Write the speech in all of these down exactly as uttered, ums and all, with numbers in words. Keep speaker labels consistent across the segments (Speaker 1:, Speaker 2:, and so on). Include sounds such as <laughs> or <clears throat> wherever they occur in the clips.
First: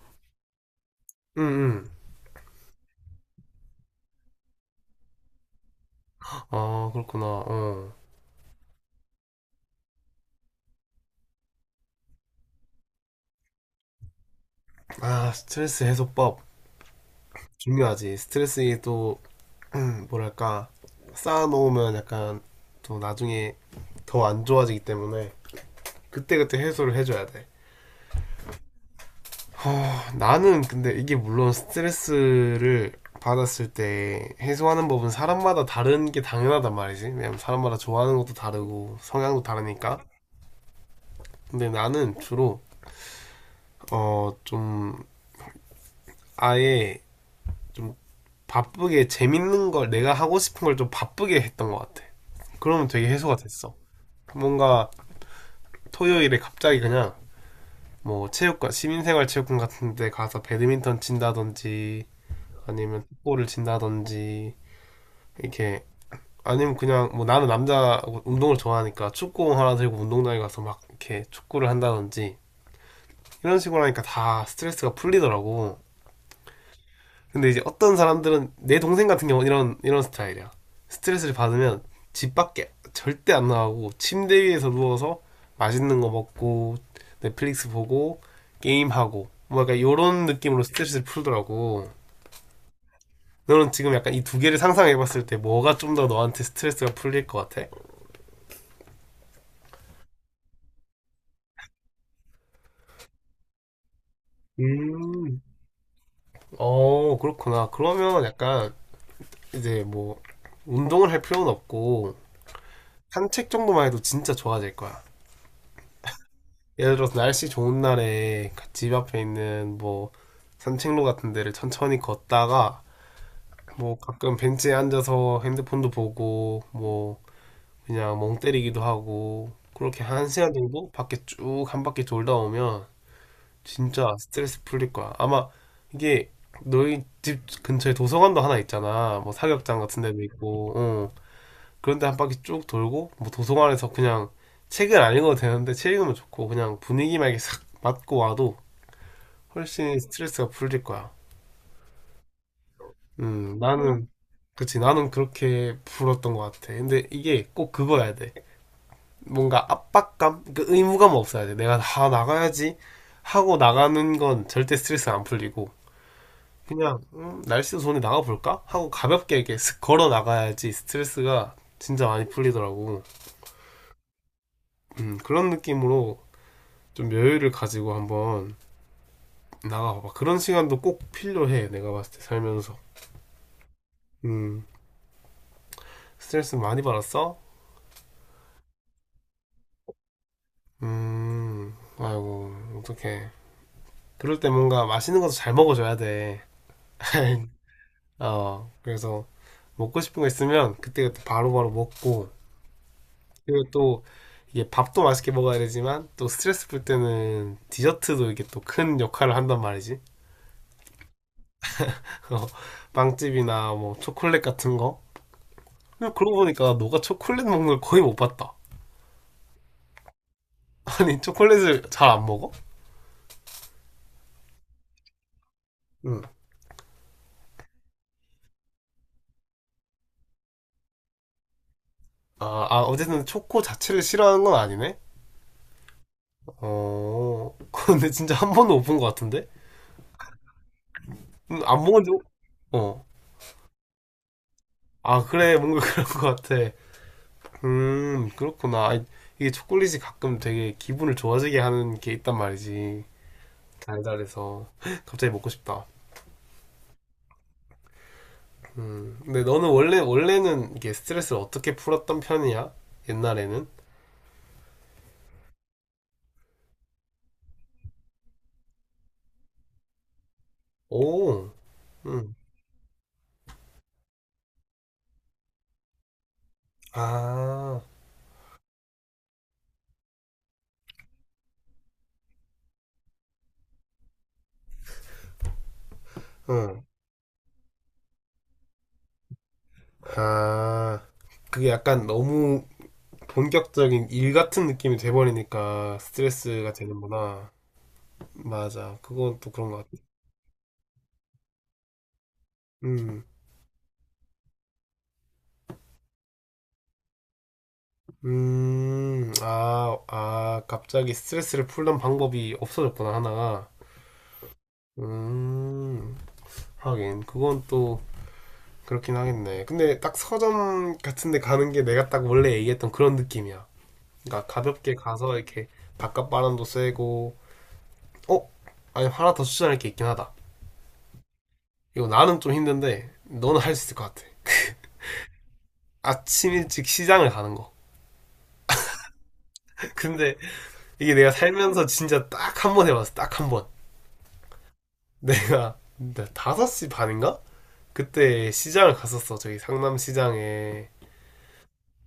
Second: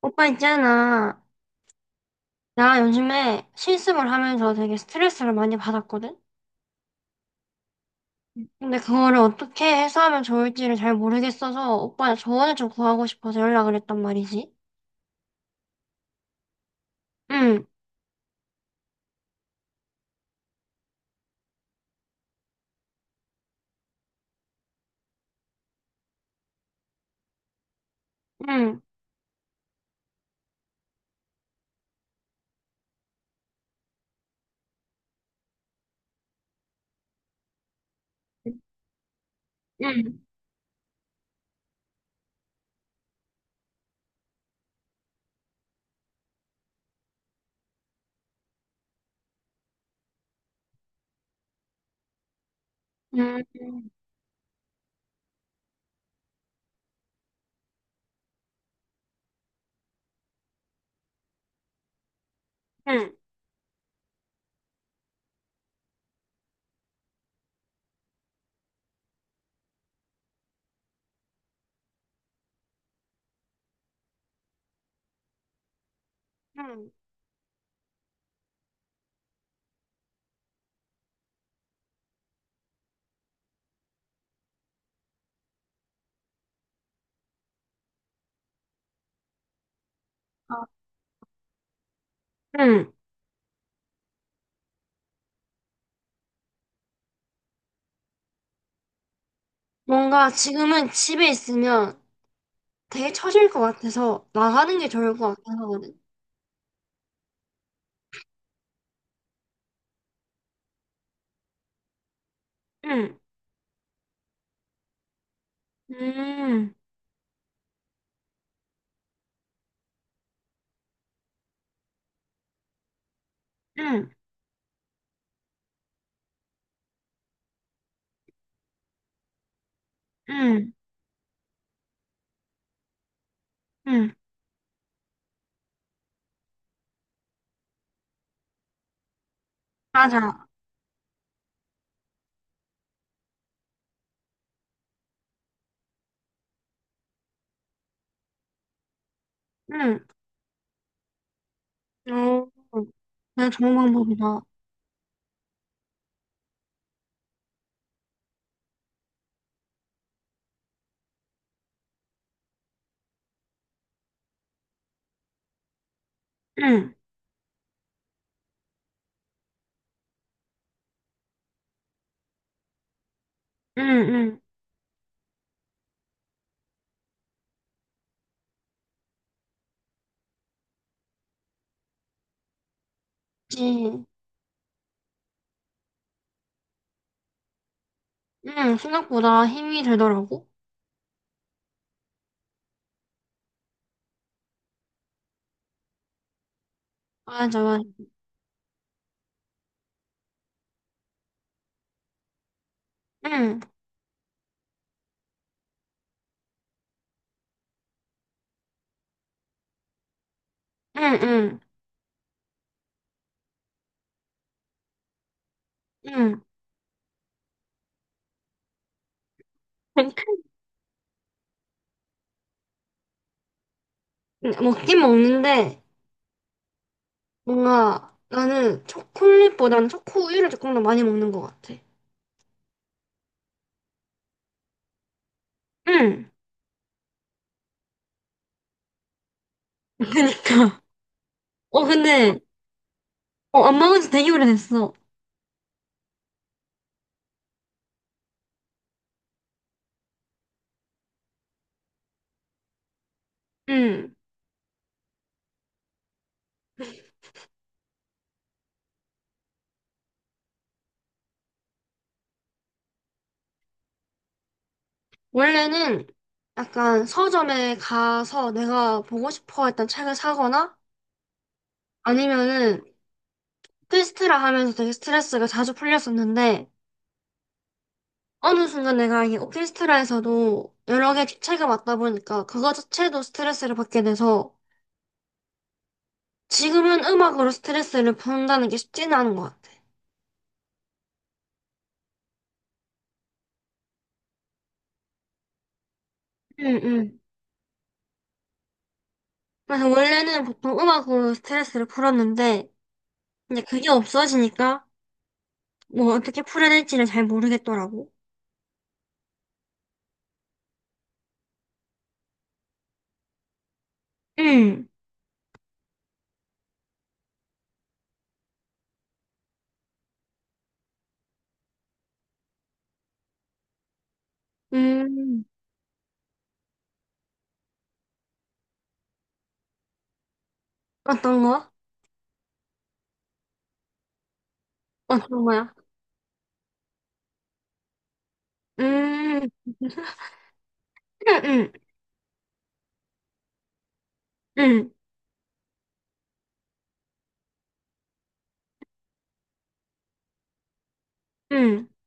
Speaker 1: 오빠 있잖아.
Speaker 2: 응, 응.
Speaker 1: 나 요즘에 실습을 하면서 되게 스트레스를 많이 받았거든?
Speaker 2: 아, 그렇구나. 어.
Speaker 1: 근데 그거를 어떻게 해소하면 좋을지를 잘 모르겠어서 오빠의 조언을 좀 구하고 싶어서 연락을 했단 말이지.
Speaker 2: 아, 스트레스 해소법.
Speaker 1: 응,
Speaker 2: 중요하지. 스트레스에 또, <clears throat> 뭐랄까, 쌓아놓으면 약간 또 나중에 더 안 좋아지기 때문에 그때그때 해소를 해줘야 돼.
Speaker 1: 응,
Speaker 2: 허, 나는 근데 이게 물론 스트레스를 받았을 때 해소하는 법은 사람마다 다른 게 당연하단 말이지. 왜냐면 사람마다 좋아하는 것도 다르고 성향도 다르니까.
Speaker 1: 응,
Speaker 2: 근데 나는 주로, 어, 좀 아예 좀 바쁘게 재밌는 걸 내가 하고 싶은 걸 좀 바쁘게 했던 것 같아. 그러면 되게 해소가 됐어.
Speaker 1: 응,
Speaker 2: 뭔가 토요일에 갑자기 그냥 뭐 체육관, 시민생활 체육관 같은 데 가서 배드민턴 친다든지 아니면
Speaker 1: 응,
Speaker 2: 축구를 친다든지 이렇게 아니면 그냥 뭐 나는 남자 운동을 좋아하니까 축구공 하나 들고 운동장에 가서 막 이렇게 축구를 한다든지 이런 식으로 하니까 다 스트레스가 풀리더라고.
Speaker 1: 응.
Speaker 2: 근데 이제 어떤 사람들은 내 동생 같은 경우는 이런 이런 스타일이야. 스트레스를 받으면 집 밖에 절대 안 나가고 침대 위에서 누워서 맛있는 거 먹고 넷플릭스 보고 게임하고 뭐 약간 요런
Speaker 1: 아,
Speaker 2: 느낌으로 스트레스를 풀더라고.
Speaker 1: 응.
Speaker 2: 너는 지금 약간 이 두 개를 상상해봤을 때 뭐가 좀 더 너한테 스트레스가 풀릴 것 같아?
Speaker 1: 뭔가 지금은 집에 있으면 되게 처질 것 같아서 나가는 게 좋을 것
Speaker 2: 음,
Speaker 1: 같긴 하거든.
Speaker 2: 어, 그렇구나. 그러면 약간 이제 뭐 운동을 할 필요는 없고
Speaker 1: 응,
Speaker 2: 산책 정도만 해도 진짜 좋아질 거야.
Speaker 1: 응,
Speaker 2: 예를 들어서 날씨 좋은 날에 집 앞에 있는 뭐 산책로 같은 데를 천천히 걷다가 뭐
Speaker 1: 응,
Speaker 2: 가끔 벤치에 앉아서 핸드폰도 보고 뭐 그냥 멍 때리기도 하고 그렇게 한 시간
Speaker 1: 응,
Speaker 2: 정도 밖에 쭉 한 바퀴 돌다 오면
Speaker 1: 응.
Speaker 2: 진짜 스트레스 풀릴 거야. 아마 이게 너희 집 근처에 도서관도 하나 있잖아. 뭐 사격장 같은 데도
Speaker 1: 맞아.
Speaker 2: 있고, 어. 그런데 한 바퀴 쭉 돌고 뭐 도서관에서 그냥 책은 안 읽어도 되는데 책 읽으면 좋고 그냥 분위기만 이렇게 싹 맞고 와도
Speaker 1: 응.
Speaker 2: 훨씬 스트레스가 풀릴 거야.
Speaker 1: 어, 되게
Speaker 2: 음,
Speaker 1: 좋은
Speaker 2: 나는,
Speaker 1: 방법이다.
Speaker 2: 그치, 나는 그렇게 풀었던 것 같아. 근데 이게 꼭 그거야 돼. 뭔가 압박감? 그 의무감 없어야 돼. 내가 다 나가야지 하고 나가는 건 절대 스트레스 안 풀리고,
Speaker 1: 응,
Speaker 2: 그냥, 음, 날씨 좋은데 나가볼까? 하고 가볍게 이렇게 슥 걸어 나가야지 스트레스가 진짜 많이 풀리더라고.
Speaker 1: 응, 응.
Speaker 2: 음, 그런 느낌으로 좀 여유를 가지고 한번 나가봐봐. 그런 시간도 꼭 필요해. 내가 봤을 때 살면서.
Speaker 1: 그치.
Speaker 2: 음, 스트레스 많이 받았어?
Speaker 1: 응, 생각보다 힘이 들더라고.
Speaker 2: 음, 아이고, 어떡해. 그럴 때 뭔가 맛있는 것도 잘 먹어줘야 돼. <laughs>
Speaker 1: 맞아, 맞아.
Speaker 2: 어, 그래서 먹고 싶은 거 있으면 그때그때 바로바로 먹고,
Speaker 1: 응,
Speaker 2: 그리고 또 이게 밥도 맛있게 먹어야 되지만, 또 스트레스 풀 때는 디저트도 이게 또 큰 역할을 한단 말이지.
Speaker 1: 응, 응,
Speaker 2: <laughs> 어, 빵집이나 뭐 초콜릿 같은 거. 근데 그러고
Speaker 1: 응.
Speaker 2: 보니까 너가 초콜릿 먹는 걸 거의 못 봤다.
Speaker 1: <laughs>
Speaker 2: <laughs> 아니, 초콜릿을 잘 안 먹어?
Speaker 1: 먹긴 먹는데,
Speaker 2: 응.
Speaker 1: 뭔가 나는 초콜릿보다는 초코우유를 조금 더 많이 먹는 것 같아.
Speaker 2: 아, 아, 어쨌든 초코 자체를 싫어하는 건 아니네.
Speaker 1: 응,
Speaker 2: 어, <laughs> 근데 진짜 한 번도 못 본 것 같은데?
Speaker 1: 그니까.
Speaker 2: 음, 안
Speaker 1: 어,
Speaker 2: 먹은 지,
Speaker 1: 근데,
Speaker 2: 어.
Speaker 1: 어, 안 먹은 지 되게 오래됐어.
Speaker 2: 아, 그래, 뭔가 <laughs> 그런 것 같아. 음, 그렇구나. 아니, 이게 초콜릿이 가끔 되게 기분을 좋아지게 하는 게 있단 말이지.
Speaker 1: 응.
Speaker 2: 달달해서. <laughs> 갑자기 먹고 싶다. 음, 근데 너는 원래, 원래는 이게 스트레스를 어떻게 풀었던 편이야? 옛날에는?
Speaker 1: 원래는 약간 서점에 가서 내가 보고 싶어 했던 책을 사거나
Speaker 2: 오, 음.
Speaker 1: 아니면은 필스트라 하면서 되게 스트레스가 자주 풀렸었는데,
Speaker 2: 아,
Speaker 1: 어느 순간 내가 이 오케스트라에서도 여러 개 주체가 맞다 보니까 그거 자체도 스트레스를 받게 돼서
Speaker 2: 응.
Speaker 1: 지금은 음악으로 스트레스를 푼다는 게 쉽지는 않은 것 같아.
Speaker 2: 아, 그게 약간 너무 본격적인 일 같은 느낌이 돼버리니까 스트레스가
Speaker 1: 응, 응.
Speaker 2: 되는구나. 맞아. 그건 또 그런 것
Speaker 1: 그래서
Speaker 2: 같아.
Speaker 1: 원래는 보통 음악으로 스트레스를 풀었는데
Speaker 2: 음,
Speaker 1: 이제 그게 없어지니까 뭐 어떻게 풀어야 될지를 잘 모르겠더라고.
Speaker 2: 음, 아, 아, 갑자기 스트레스를 풀던 방법이 없어졌구나, 하나가.
Speaker 1: 응.
Speaker 2: 음, 하긴. 그건 또 그렇긴 하겠네. 근데 딱 서점 같은 데 가는 게 내가 딱 원래 얘기했던 그런 느낌이야. 그러니까 가볍게 가서
Speaker 1: 음.
Speaker 2: 이렇게 바깥 바람도 쐬고, 어? 아니, 하나 더 추천할 게 있긴 하다.
Speaker 1: 어떤 거?
Speaker 2: 이거 나는 좀 힘든데, 너는 할 수 있을 것 같아.
Speaker 1: 어떤 거야?
Speaker 2: 아침 일찍 시장을 가는 거.
Speaker 1: 음,
Speaker 2: 근데 이게 내가
Speaker 1: 응,
Speaker 2: 살면서 진짜 딱 한 번 해봤어. 딱 한 번.
Speaker 1: 응응응,
Speaker 2: 내가 다섯시 반인가? 그때 시장을 갔었어. 저기 상남 시장에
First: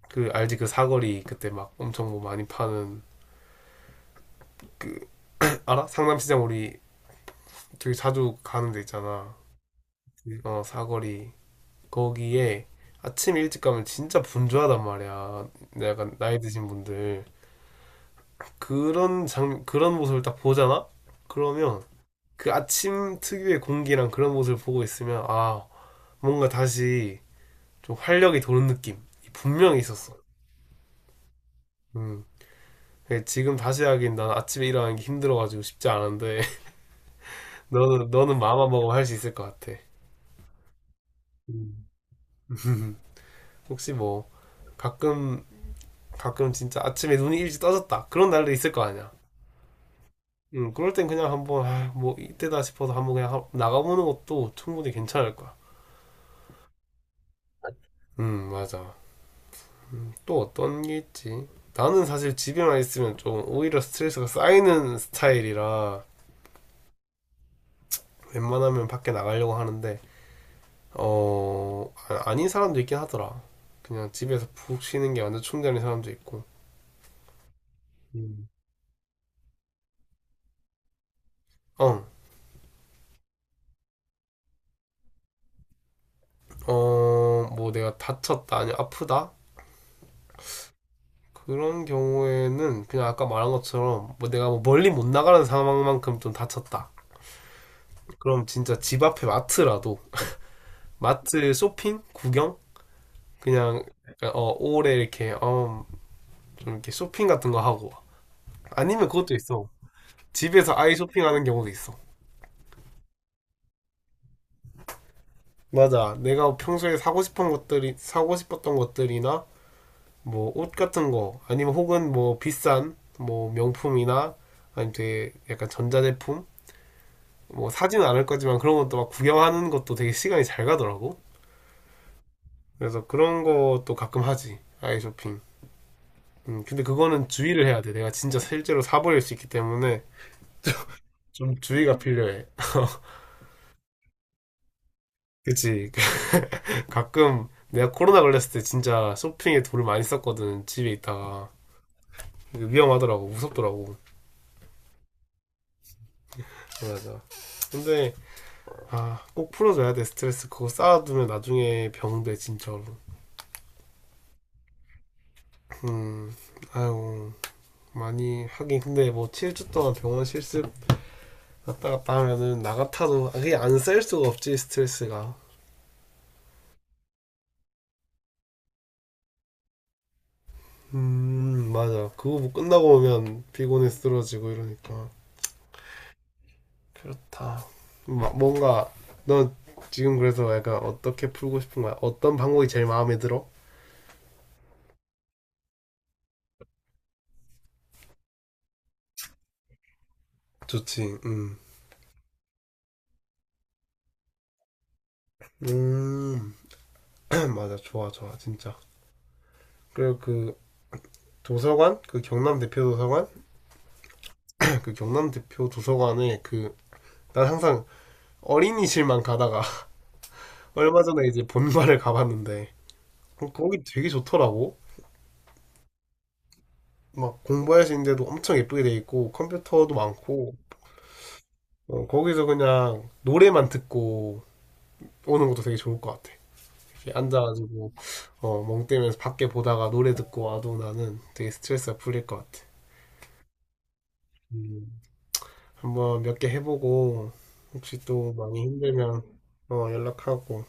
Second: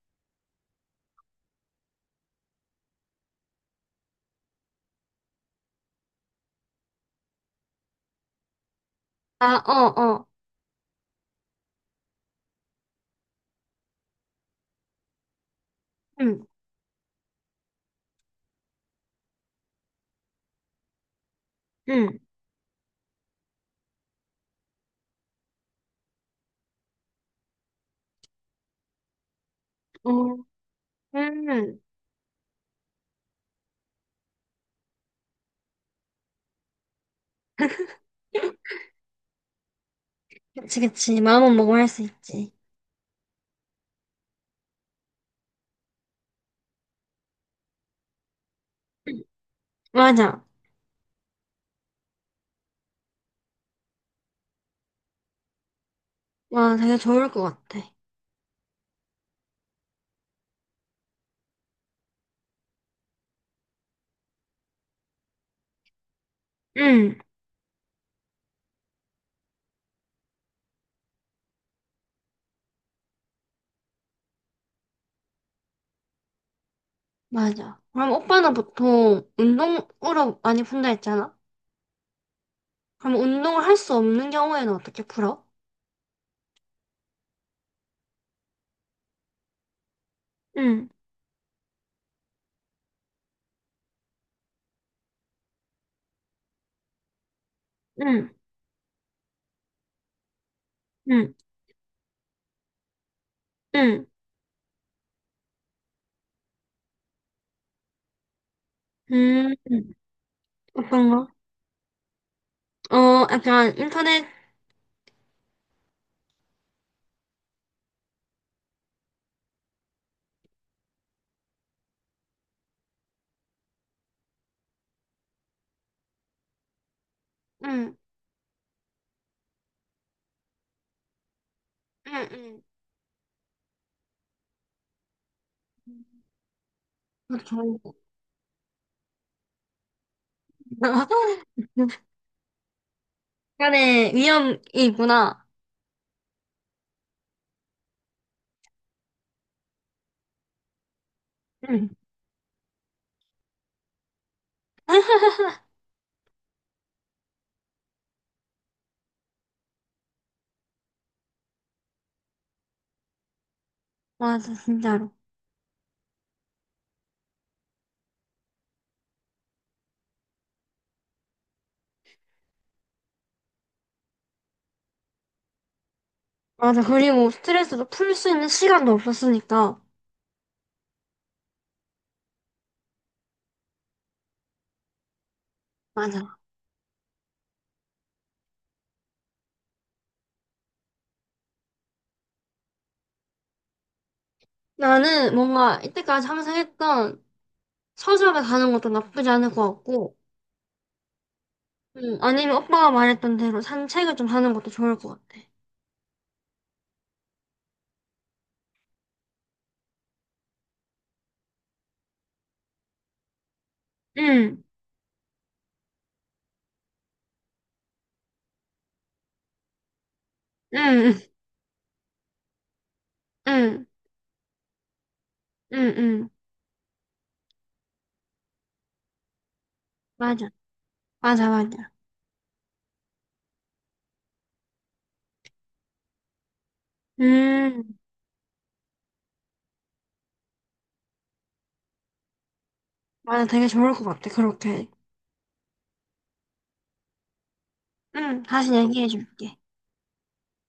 Speaker 2: 그 알지 그 사거리 그때 막 엄청 뭐 많이 파는 그 알아? 상남 시장 우리 되게 자주 가는 데 있잖아.
Speaker 1: 아, 어, 어,
Speaker 2: 어 사거리 거기에 아침 일찍 가면 진짜 분주하단 말이야. 약간
Speaker 1: 응응,
Speaker 2: 나이 드신 분들 그런 장 그런 모습을 딱 보잖아. 그러면 그 아침 특유의 공기랑 그런 모습을 보고 있으면 아 뭔가 다시 좀 활력이 도는 느낌 분명히
Speaker 1: 어,
Speaker 2: 있었어.
Speaker 1: 음.
Speaker 2: 음. 그 지금 다시 하긴 난 아침에 일어나는 게 힘들어가지고 쉽지 않은데 <laughs> 너는 너는 마음만 먹으면 할 수 있을 것 같아.
Speaker 1: 그치, 그치. 마음만 먹으면
Speaker 2: 음.
Speaker 1: 할 수 있지.
Speaker 2: <laughs> 혹시 뭐 가끔 가끔 진짜 아침에 눈이 일찍 떠졌다 그런 날도 있을 거 아니야.
Speaker 1: 맞아.
Speaker 2: 음, 그럴 땐 그냥 한번 아, 뭐 이때다 싶어서 한번 그냥 나가보는 것도 충분히 괜찮을 거야.
Speaker 1: 와, 되게 좋을 것 같아.
Speaker 2: 음, 맞아. 음, 또 어떤 게 있지? 나는 사실 집에만 있으면 좀 오히려 스트레스가 쌓이는 스타일이라
Speaker 1: 응,
Speaker 2: 웬만하면 밖에 나가려고 하는데 어 아- 닌 사람도 있긴 하더라. 그냥 집에서 푹 쉬는 게 완전 충전인 사람도 있고.
Speaker 1: 맞아. 그럼
Speaker 2: 음.
Speaker 1: 오빠는 보통 운동으로 많이 푼다 했잖아?
Speaker 2: 어,
Speaker 1: 그럼 운동을 할 수 없는 경우에는 어떻게 풀어?
Speaker 2: 어, 뭐 내가 다쳤다, 아니 아프다?
Speaker 1: 응,
Speaker 2: 그런 경우에는 그냥 아까 말한 것처럼 뭐 내가 뭐 멀리 못 나가는 상황만큼 좀 다쳤다.
Speaker 1: 응,
Speaker 2: 그럼 진짜 집 앞에 마트라도
Speaker 1: 응,
Speaker 2: 마트 쇼핑? 구경? 그냥
Speaker 1: 응,
Speaker 2: 약간, 어 오래 이렇게 어, 좀 이렇게 쇼핑 같은 거 하고 아니면 그것도
Speaker 1: 응.
Speaker 2: 있어 집에서 아이
Speaker 1: 어떤 거?
Speaker 2: 쇼핑하는 경우도 있어
Speaker 1: 어, 약간 인터넷,
Speaker 2: 맞아 내가 평소에 사고 싶은 것들이 사고 싶었던 것들이나 뭐 옷 같은 거 아니면 혹은 뭐 비싼 뭐 명품이나 아니면 되게 약간 전자제품 뭐
Speaker 1: 응,
Speaker 2: 사지는 않을 거지만 그런 것도 막 구경하는 것도 되게 시간이 잘 가더라고
Speaker 1: 응, 응.
Speaker 2: 그래서 그런 것도 가끔 하지 아이 쇼핑 음, 근데 그거는
Speaker 1: 그거
Speaker 2: 주의를
Speaker 1: 좋은
Speaker 2: 해야 돼
Speaker 1: 거.
Speaker 2: 내가 진짜 실제로 사버릴 수 있기 때문에
Speaker 1: <laughs>
Speaker 2: 좀 주의가 필요해. <laughs>
Speaker 1: 약간의 위험이 있구나.
Speaker 2: 그치. <laughs> 가끔 내가 코로나 걸렸을 때 진짜 쇼핑에 돈을 많이 썼거든. 집에 있다가.
Speaker 1: 응.
Speaker 2: 위험하더라고. 무섭더라고.
Speaker 1: <laughs>
Speaker 2: 맞아. 근데, 아, 꼭 풀어줘야 돼, 스트레스. 그거 쌓아두면 나중에 병돼, 진짜로.
Speaker 1: 맞아, 진짜로.
Speaker 2: 음, 아유, 많이 하긴. 근데 뭐 칠 주 동안 병원 실습 왔다 갔다 하면은 나 같아도 그게 안 쌓일 수가 없지, 스트레스가.
Speaker 1: 맞아, 그리고 스트레스도 풀 수 있는 시간도 없었으니까.
Speaker 2: 음, 맞아. 그거 뭐 끝나고 오면 피곤해 쓰러지고 이러니까.
Speaker 1: 맞아.
Speaker 2: 그렇다. 뭔가 넌 지금 그래서 약간 어떻게 풀고 싶은 거야? 어떤 방법이 제일 마음에 들어?
Speaker 1: 나는 뭔가 이때까지 항상 했던 서점에 가는 것도 나쁘지 않을 것 같고,
Speaker 2: 좋지. 음.
Speaker 1: 음, 아니면 오빠가 말했던 대로 산책을 좀 하는 것도 좋을 것 같아.
Speaker 2: 음. <clears throat> <laughs> 맞아. 좋아, 좋아. 진짜. 그리고 그 도서관, 그 경남 대표 도서관, <clears throat>
Speaker 1: 응,
Speaker 2: <laughs> 그 경남 대표 도서관에 그 난 항상 어린이실만 가다가 <laughs> 얼마
Speaker 1: 응,
Speaker 2: 전에 이제 본관을 가봤는데 어, 거기
Speaker 1: 응,
Speaker 2: 되게 좋더라고.
Speaker 1: 응, 응.
Speaker 2: 막 공부할 수 있는 데도 엄청 예쁘게 돼 있고 컴퓨터도
Speaker 1: 맞아.
Speaker 2: 많고
Speaker 1: 맞아, 맞아.
Speaker 2: 어, 거기서 그냥 노래만 듣고 오는 것도 되게 좋을 것 같아. 이렇게 앉아가지고
Speaker 1: 음,
Speaker 2: 어, 멍 때면서 밖에 보다가 노래 듣고 와도 나는 되게 스트레스가 풀릴 것 같아.
Speaker 1: 맞아. 되게 좋을 것 같아. 그렇게.
Speaker 2: 음, 한번 몇 개 해보고 혹시 또
Speaker 1: 응,
Speaker 2: 많이
Speaker 1: 다시 얘기해
Speaker 2: 힘들면
Speaker 1: 줄게.
Speaker 2: 어, 연락하고.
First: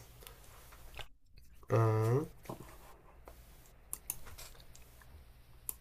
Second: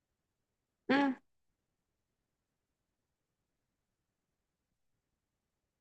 Speaker 1: 응.
Speaker 2: 음.